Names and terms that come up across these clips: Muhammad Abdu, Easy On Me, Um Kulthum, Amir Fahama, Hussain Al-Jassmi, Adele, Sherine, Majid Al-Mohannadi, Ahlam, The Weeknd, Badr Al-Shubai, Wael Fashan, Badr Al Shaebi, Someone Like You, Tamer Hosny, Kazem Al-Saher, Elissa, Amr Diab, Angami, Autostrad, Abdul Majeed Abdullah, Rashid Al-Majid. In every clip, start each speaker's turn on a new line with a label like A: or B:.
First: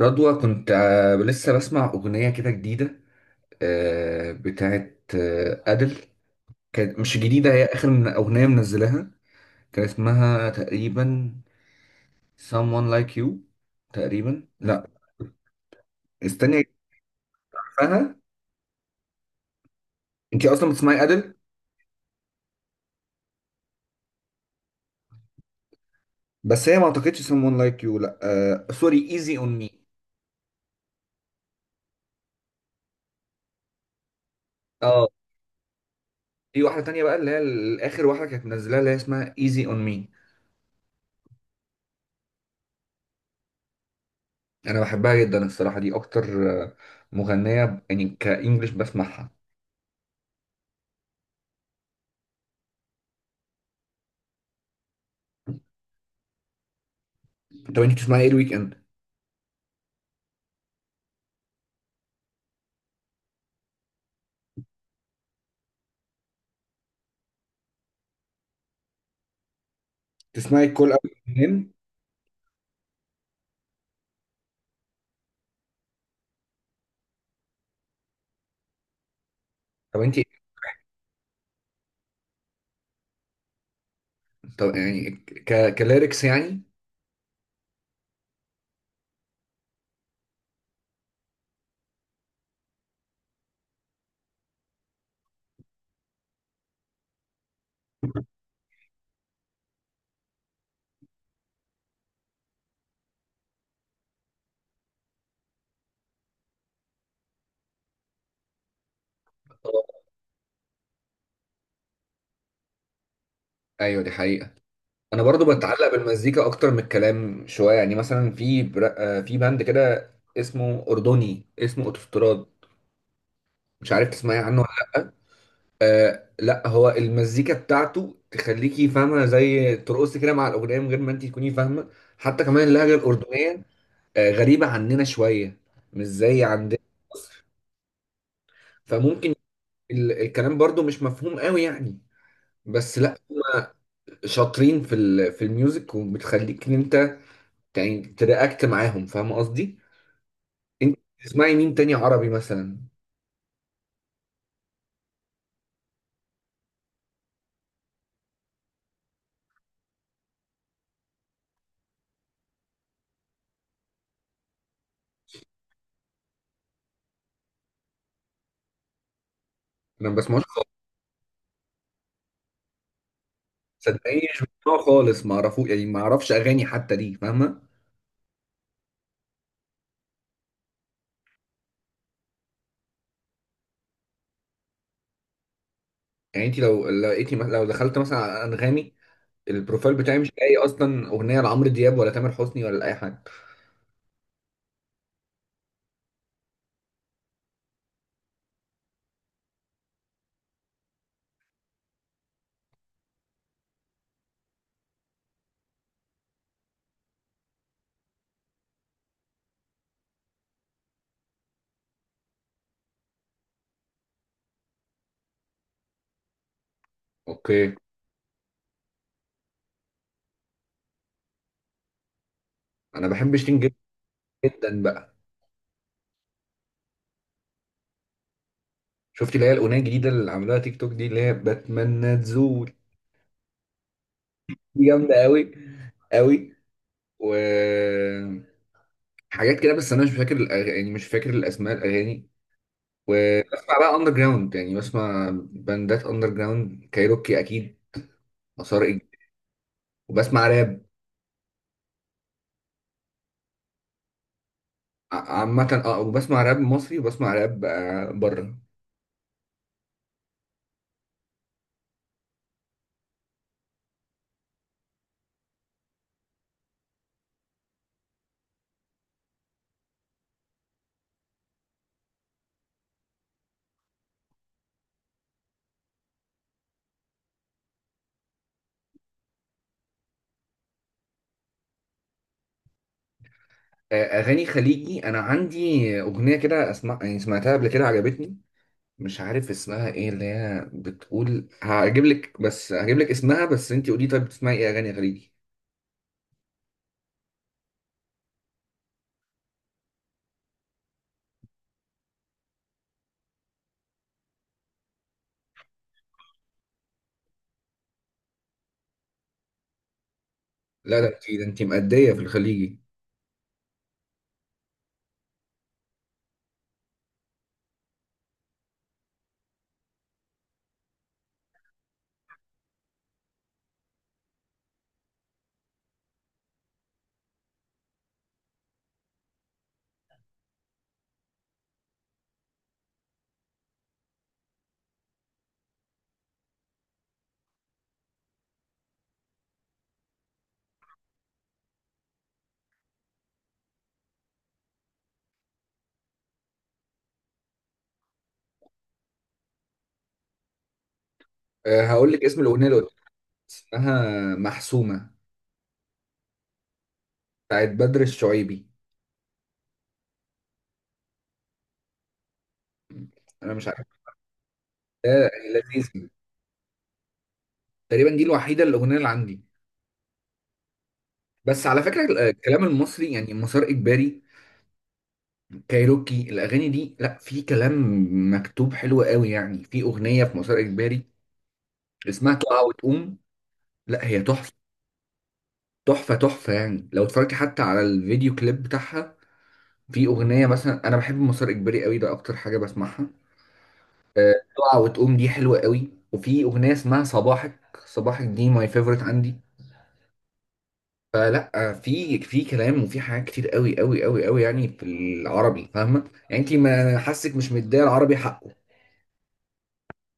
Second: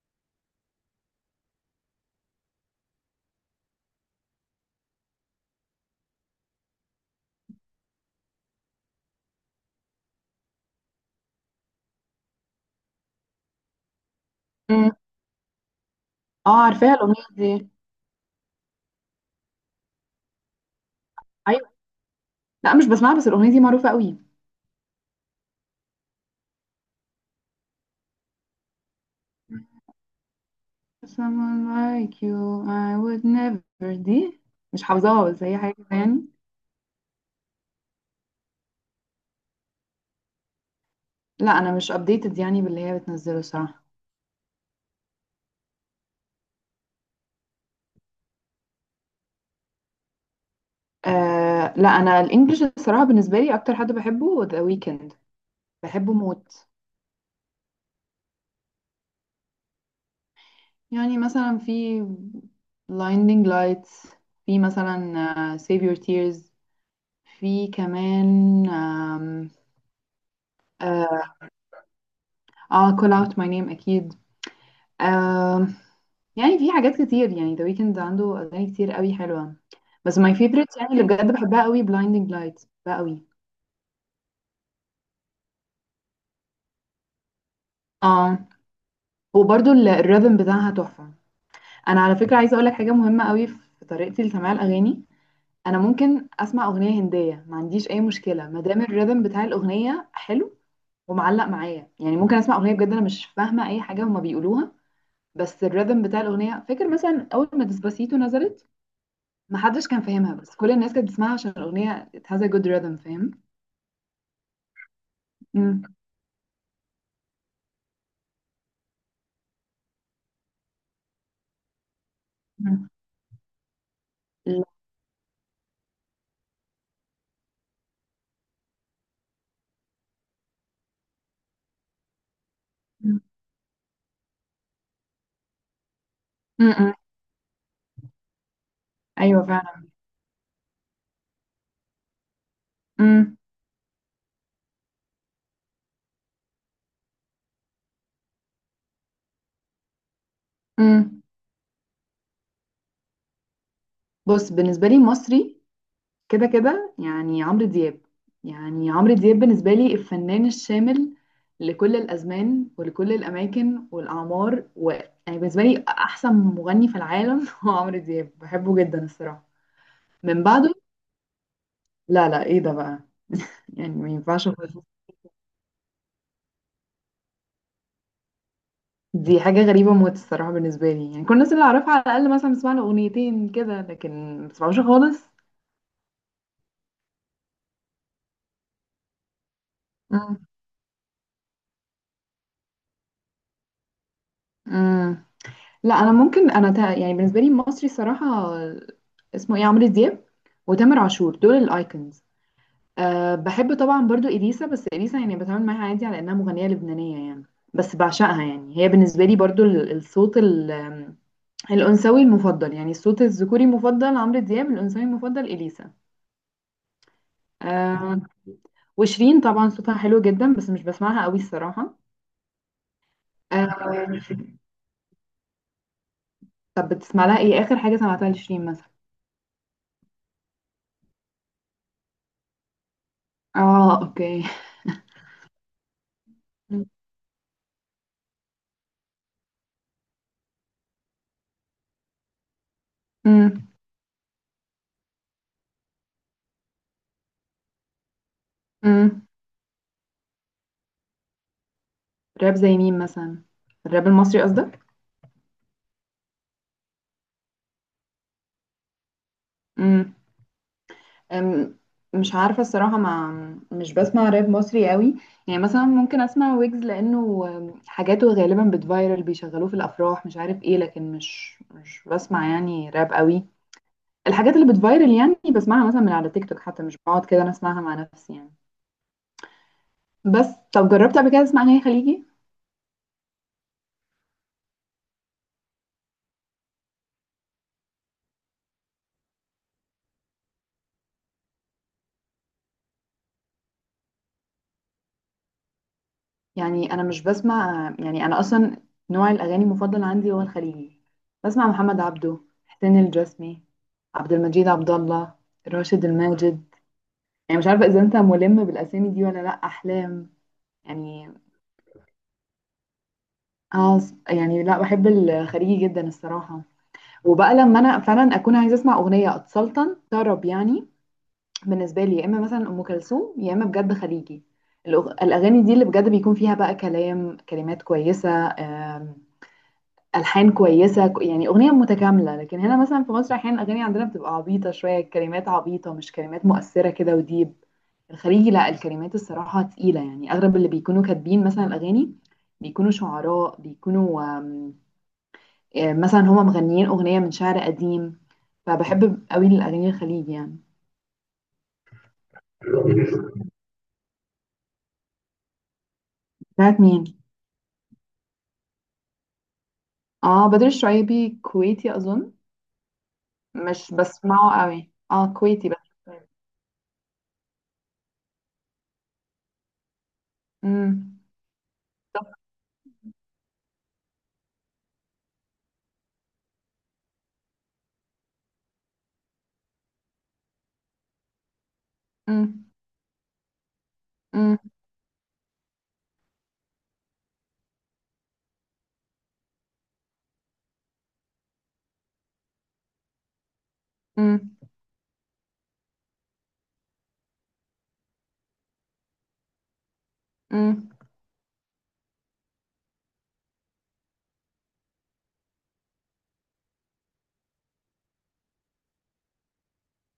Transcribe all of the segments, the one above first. A: رضوى كنت لسه بسمع أغنية كده جديدة، بتاعت أدل. كانت مش جديدة، هي آخر من أغنية منزلها. كان اسمها تقريبا Someone Like You. تقريبا لا.
B: مم. اه
A: استني
B: عارفاها الاغنيه دي.
A: أفهمها. أنت أصلا بتسمعي أدل؟
B: ايوه. لا، مش بسمعها بس الاغنيه دي معروفه قوي.
A: بس هي ما أعتقدش Someone Like You، لا سوري Easy On Me.
B: someone like you I would never دي مش
A: أه.
B: حافظاها بس هي حاجه كده يعني.
A: في واحدة تانية بقى اللي هي آخر واحدة كانت منزلها اللي هي اسمها Easy On Me.
B: لا، انا مش updated يعني باللي هي بتنزله الصراحه.
A: أنا بحبها جدا الصراحة، دي أكتر مغنية يعني كإنجلش بسمعها.
B: آه، لا انا الانجليش الصراحه بالنسبه لي اكتر حد بحبه ذا ويكند، بحبه موت.
A: طب انت بتسمعي ايه الويك اند؟
B: يعني مثلا في blinding lights، في مثلا save your tears، في كمان
A: تسمعي الكل اول
B: اه،
A: منين؟
B: call out my name اكيد. آم، يعني في حاجات كتير، يعني ذا ويكند عنده اغاني كتير قوي حلوه.
A: طب انت،
B: بس ماي فيفرت يعني اللي بجد بحبها قوي بلايندنج لايت، بحبها قوي.
A: طب يعني كليركس يعني.
B: اه، وبرده الريذم بتاعها تحفه. انا على فكره عايزه اقول لك حاجه مهمه قوي في طريقتي لسماع الاغاني. انا ممكن اسمع اغنيه هنديه، ما عنديش اي مشكله ما دام الريذم بتاع الاغنيه حلو ومعلق معايا. يعني ممكن اسمع اغنيه بجد انا مش فاهمه اي حاجه هما بيقولوها بس الريذم بتاع الاغنيه. فاكر مثلا اول ما ديسباسيتو نزلت، محدش كان فاهمها بس كل الناس كانت بتسمعها عشان الاغنيه it has a good rhythm، فاهم؟
A: ايوه دي حقيقة. انا برضو
B: مم.
A: بتعلق بالمزيكا اكتر من الكلام شوية، يعني مثلا في بر... آه، في باند كده اسمه اردني، اسمه اوتوستراد.
B: مم.
A: مش عارف تسمعي عنه
B: لا.
A: ولا لا. لا، هو المزيكا بتاعته تخليكي فاهمة، زي ترقصي كده مع الأغنية من غير ما انت تكوني فاهمة. حتى كمان اللهجة
B: مم.
A: الأردنية غريبة عننا شوية، مش زي عندنا
B: مم.
A: في مصر. فممكن
B: ايوه فعلا.
A: الكلام برضو مش مفهوم قوي يعني. بس لا،
B: مم.
A: هما شاطرين في الميوزك، وبتخليك ان انت يعني ترياكت معاهم، فاهم قصدي. انت
B: مم.
A: بتسمعي مين تاني عربي مثلا؟
B: بص، بالنسبه لي مصري كده كده يعني عمرو دياب. يعني عمرو دياب بالنسبه لي الفنان الشامل لكل الازمان ولكل الاماكن والاعمار يعني بالنسبه لي احسن مغني في العالم هو عمرو دياب، بحبه جدا الصراحه.
A: انا ما بسمعوش
B: من
A: خالص.
B: بعده. لا، لا، ايه ده بقى؟ يعني ما
A: صدقيني مش
B: ينفعش خالص.
A: بسمعه خالص، ما اعرفوش يعني، ما اعرفش اغاني حتى دي، فاهمه.
B: دي حاجه غريبه موت الصراحه، بالنسبه لي يعني كل الناس اللي اعرفها على الاقل مثلا بسمع له اغنيتين كده لكن ما بسمعوش خالص.
A: يعني انت لو لقيتي لو دخلت مثلا على انغامي، البروفايل بتاعي مش لاقي اصلا اغنيه لعمرو دياب ولا تامر حسني ولا لاي حد.
B: امم لا، انا ممكن يعني بالنسبه لي مصري الصراحه، اسمه ايه، عمرو دياب وتامر عاشور دول الايكونز. أه، بحب طبعا برضو اليسا، بس اليسا يعني بتعامل معاها عادي على انها مغنيه لبنانيه يعني. بس بعشقها، يعني هي بالنسبه لي برضو الصوت الانثوي المفضل، يعني الصوت الذكوري المفضل عمرو دياب، الانثوي المفضل اليسا.
A: اوكي.
B: أه، وشيرين طبعا صوتها حلو جدا بس مش بسمعها قوي الصراحه.
A: انا بحب شيرين جدا،
B: أه.
A: جدا بقى.
B: طب بتسمع لها ايه؟ اخر حاجه سمعتها لشيرين مثلا؟
A: شفتي اللي هي الاغنيه الجديده اللي عملوها تيك توك دي، اللي هي بتمنى تزول؟
B: اه، اوكي.
A: دي جامده قوي قوي. وحاجات كده، بس انا مش فاكر يعني مش فاكر الاسماء الاغاني.
B: امم.
A: وبسمع بقى اندر جراوند، يعني بسمع باندات اندر جراوند، كايروكي اكيد، مسار،
B: امم.
A: وبسمع راب.
B: راب زي مين مثلا؟ الراب المصري قصدك؟
A: عامه اه، وبسمع راب مصري وبسمع راب بره.
B: امم. أم، مش عارفه الصراحه، مع، مش بسمع راب مصري قوي. يعني مثلا ممكن اسمع ويجز لانه حاجاته غالبا بتفايرل بيشغلوه في الافراح مش عارف ايه، لكن مش بسمع يعني راب قوي. الحاجات اللي بتفايرل يعني بسمعها مثلا من على تيك توك حتى، مش بقعد كده انا اسمعها مع نفسي يعني. بس طب جربت قبل كده تسمع اغاني خليجي؟
A: اغاني خليجي انا عندي اغنيه كده اسمع، يعني سمعتها قبل كده عجبتني. مش عارف اسمها ايه، اللي هي بتقول هجيب لك، بس هجيب لك اسمها. بس انت قولي، طيب بتسمعي ايه اغاني خليجي؟
B: يعني انا مش بسمع، يعني انا اصلا نوع الاغاني المفضل عندي هو الخليجي. بسمع محمد عبده، حسين الجسمي، عبد المجيد عبد الله، راشد الماجد، يعني مش عارفه اذا انت ملم بالاسامي دي ولا لا، احلام.
A: لا، ده انت
B: يعني
A: ده انت مأدية في الخليجي.
B: اه، يعني لا، بحب الخليجي جدا الصراحه. وبقى لما انا فعلا اكون عايزه اسمع اغنيه اتسلطن طرب يعني، بالنسبه لي يا اما مثلا ام كلثوم يا اما بجد خليجي. الاغاني دي اللي بجد بيكون فيها بقى كلام، كلمات كويسه، ألحان كويسة يعني أغنية متكاملة، لكن هنا مثلًا في مصر أحيانًا الأغاني عندنا بتبقى عبيطة شوية، الكلمات عبيطة، مش كلمات مؤثرة كده وdeep. الخليجي لأ، الكلمات الصراحة تقيلة، يعني أغلب اللي بيكونوا كاتبين مثلًا الأغاني بيكونوا شعراء، بيكونوا آمم، مثلًا هم مغنيين أغنية من شعر قديم، فباحب أوي الأغاني الخليجي يعني.
A: أه، هقول لك اسم الأغنية اللي قلت لك. اسمها محسومة،
B: بتاعة مين؟
A: بتاعت بدر الشعيبي.
B: آه، بدر الشعيبي كويتي أظن.
A: أنا مش عارف.
B: مش باسمعه أوي.
A: ده
B: كويتي بدر
A: لذيذ.
B: الشعيبي.
A: تقريبا دي الوحيدة الأغنية اللي عندي.
B: إمم.
A: بس على فكرة
B: بالضبط.
A: الكلام المصري يعني مسار إجباري، كايروكي، الأغاني دي لا، في كلام مكتوب حلو قوي يعني. في أغنية في مسار إجباري اسمها تقع
B: إمم.
A: وتقوم. لا هي تحفة
B: إمم.
A: تحفة تحفة، يعني لو اتفرجتي حتى على الفيديو كليب بتاعها. في أغنية مثلا، أنا بحب مسار إجباري قوي، ده أكتر حاجة بسمعها.
B: إمم.
A: تقع وتقوم دي حلوة قوي، وفي أغنية اسمها صباحك. صباحك دي ماي فيفورت عندي.
B: إمم.
A: فلا، في كلام وفي حاجات كتير قوي قوي قوي قوي يعني في العربي، فاهمة يعني، انت ما حاسك مش مديه العربي حقه.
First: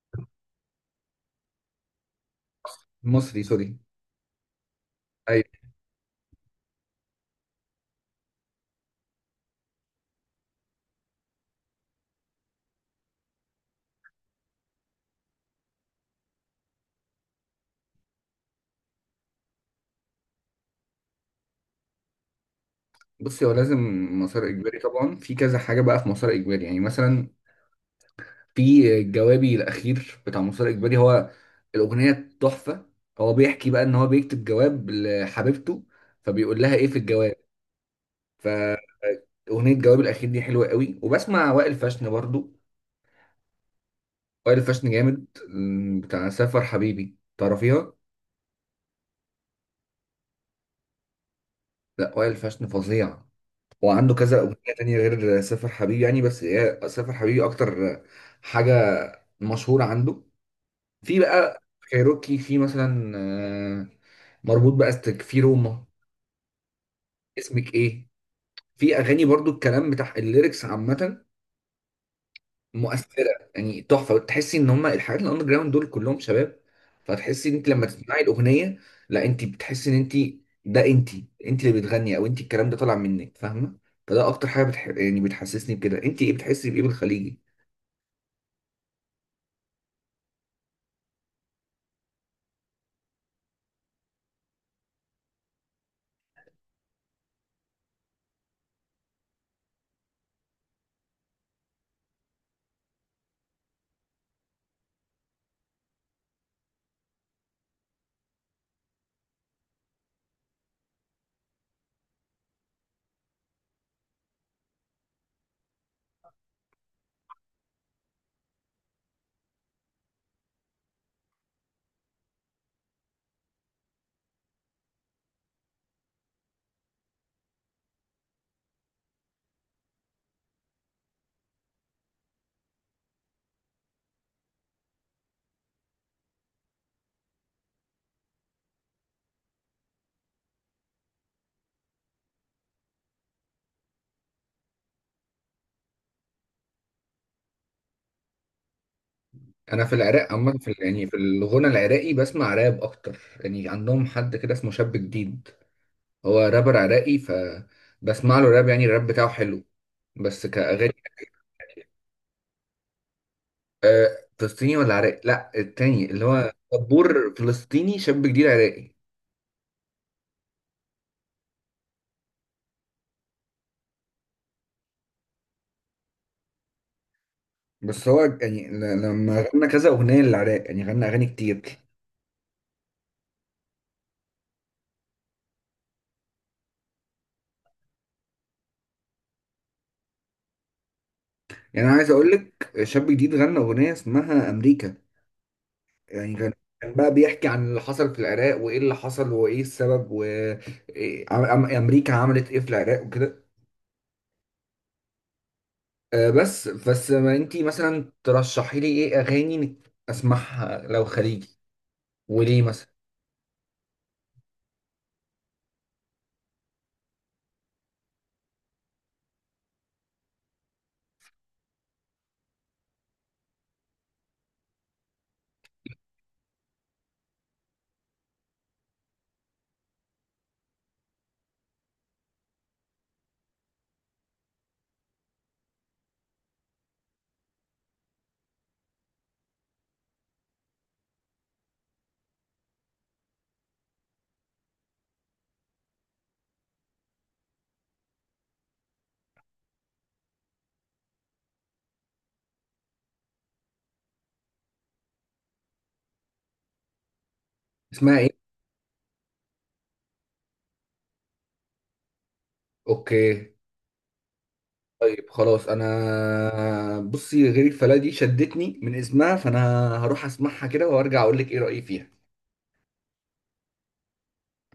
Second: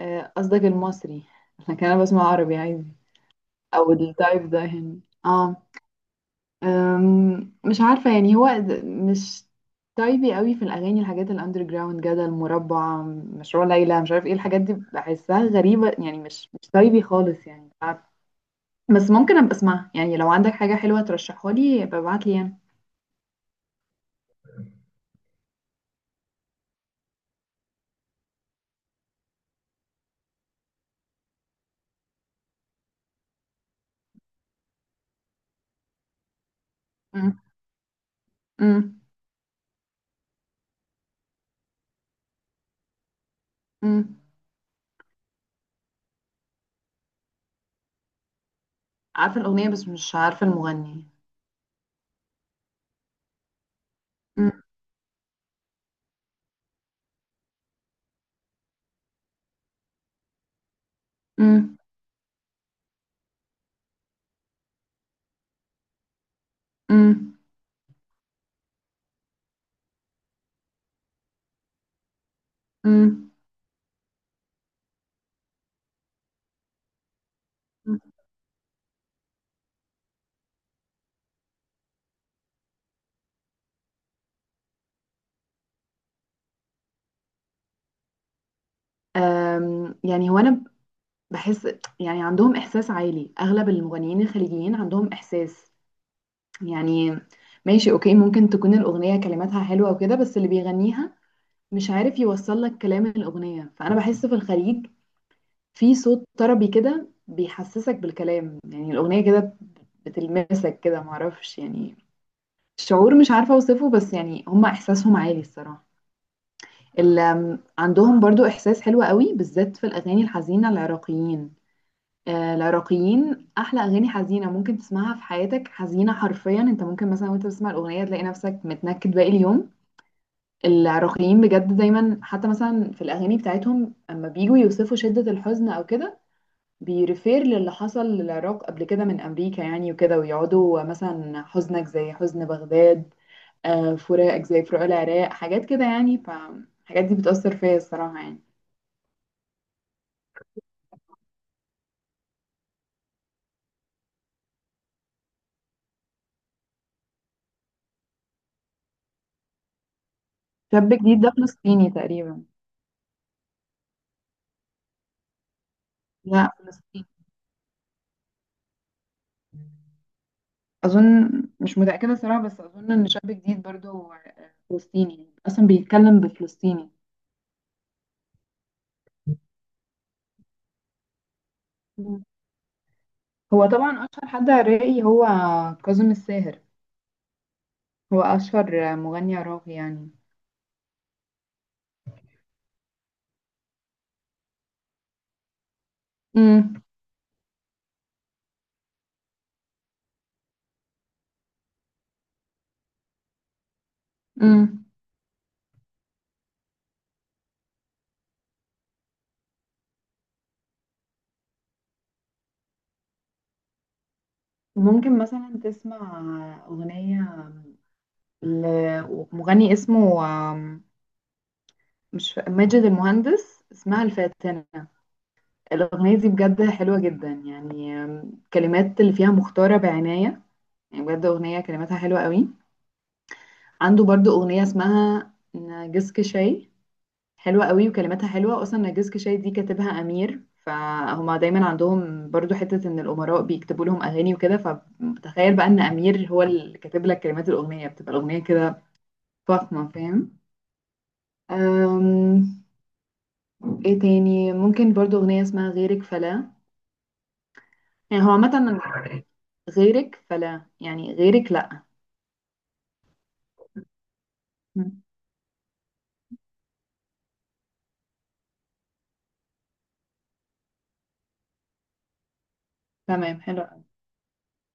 B: آه، قصدك المصري؟ لكن انا بسمع عربي عادي
A: المصري سوري.
B: او التايب ده هنا.
A: ايوه.
B: اه. مش عارفه يعني هو مش تايبي قوي في الاغاني، الحاجات الاندر جراوند جدل مربع مشروع ليلى مش عارف ايه، الحاجات دي بحسها غريبه يعني، مش تايبي خالص يعني، مش عارفة. بس ممكن ابقى اسمعها، يعني لو عندك حاجه حلوه ترشحها لي ابقى ابعت لي يعني.
A: بصي هو لازم مسار اجباري طبعا، في كذا حاجة بقى في مسار اجباري، يعني مثلا في جوابي الأخير بتاع مسار اجباري، هو الأغنية تحفة. هو بيحكي بقى ان هو بيكتب جواب لحبيبته، فبيقول لها ايه في
B: أم.
A: الجواب. ف
B: أم.
A: اغنيه الجواب الاخير دي حلوه قوي. وبسمع وائل فاشن برضو.
B: أم.
A: وائل فاشن جامد، بتاع سافر حبيبي، تعرفيها؟
B: عارفه الاغنيه بس مش عارفه المغني.
A: لا، وائل فاشن فظيع، وعنده كذا
B: أم.
A: اغنيه تانية غير سافر حبيبي يعني، بس هي سافر حبيبي اكتر حاجه مشهوره عنده. في بقى
B: أم.
A: كايروكي في مثلا مربوط، بقى استك في روما،
B: أم.
A: اسمك ايه. في اغاني برضو الكلام بتاع الليركس عامه
B: أم.
A: مؤثره يعني، تحفه، وتحسي ان هم الحاجات الاندر جراوند دول كلهم شباب. فتحسي ان انت لما تسمعي الاغنيه، لا انت بتحسي ان انت، ده انت اللي بتغني، او انت الكلام ده طالع منك، فاهمه. فده اكتر حاجه يعني بتحسسني بكده. انت ايه بتحسي بايه بالخليجي؟
B: يعني هو انا بحس، يعني عندهم إحساس عالي، أغلب المغنيين الخليجيين عندهم إحساس يعني، ماشي، أوكي ممكن تكون الأغنية كلماتها حلوة وكده بس اللي بيغنيها مش عارف يوصل لك كلام الأغنية، فأنا بحس في الخليج في صوت طربي كده بيحسسك بالكلام، يعني الأغنية كده بتلمسك كده، معرفش يعني، شعور مش عارفة أوصفه بس يعني هما إحساسهم عالي الصراحة. عندهم برضو إحساس حلو قوي بالذات في الأغاني الحزينة، العراقيين. العراقيين احلى اغاني حزينه ممكن تسمعها في حياتك، حزينه حرفيا، انت ممكن مثلا وانت بتسمع الاغنيه تلاقي نفسك متنكد باقي اليوم. العراقيين بجد دايما حتى مثلا في الاغاني بتاعتهم اما بيجوا يوصفوا شده الحزن او كده، بيرفير للي حصل للعراق قبل كده من امريكا يعني وكده، ويقعدوا مثلا حزنك زي حزن بغداد، فراقك زي فراق العراق، حاجات كده يعني، فالحاجات دي بتأثر فيا الصراحه يعني.
A: انا في العراق عامه، في يعني في الغنى العراقي بسمع راب اكتر. يعني عندهم حد كده اسمه شاب جديد، هو رابر عراقي، فبسمع له راب. يعني الراب بتاعه حلو بس
B: شاب
A: كأغاني.
B: جديد ده فلسطيني تقريبا.
A: فلسطيني ولا عراقي؟ لا، التاني اللي
B: لا،
A: هو
B: فلسطيني
A: طبور فلسطيني، شاب جديد عراقي.
B: أظن، مش متأكدة صراحة بس أظن إن شاب جديد برضه هو فلسطيني يعني، أصلا بيتكلم بفلسطيني.
A: بس هو يعني لما غنى كذا أغنية للعراق يعني، غنى أغاني كتير.
B: مم. هو طبعا أشهر حد عراقي هو كاظم الساهر، هو أشهر مغني عراقي يعني.
A: يعني أنا عايز أقول لك، شاب جديد غنى أغنية اسمها أمريكا. يعني كان
B: مم.
A: كان بقى بيحكي عن اللي حصل في العراق، وإيه اللي حصل وإيه السبب، وأمريكا عملت إيه في العراق وكده.
B: مم.
A: بس ما أنتي مثلا ترشحي لي إيه أغاني أسمعها لو خليجي، وليه مثلا.
B: ممكن مثلا تسمع أغنية لمغني اسمه آم، مش فا- ماجد المهندس، اسمها الفاتنة. الأغنية دي بجد حلوة جدا يعني، الكلمات اللي فيها مختارة بعناية، يعني بجد أغنية كلماتها حلوة قوي. عنده برضو أغنية اسمها نرجسك شاي، حلوة قوي وكلماتها حلوة، أصلا نرجسك شاي دي كاتبها أمير، فهما دايما عندهم برضو حتة إن الأمراء بيكتبوا لهم أغاني وكده، فتخيل بقى إن أمير هو اللي كاتب لك كلمات الأغنية بتبقى الأغنية كده فخمة، فاهم؟ أم... إيه تاني؟ ممكن برضو أغنية اسمها غيرك فلا.
A: اسمها
B: يعني
A: إيه؟
B: هو عامة، غيرك فلا يعني غيرك لأ.
A: أوكي.
B: مم.
A: طيب خلاص، انا بصي، غير الفلا دي شدتني من اسمها، فانا هروح اسمعها كده وارجع اقول لك ايه رأيي فيها.
B: تمام، حلو.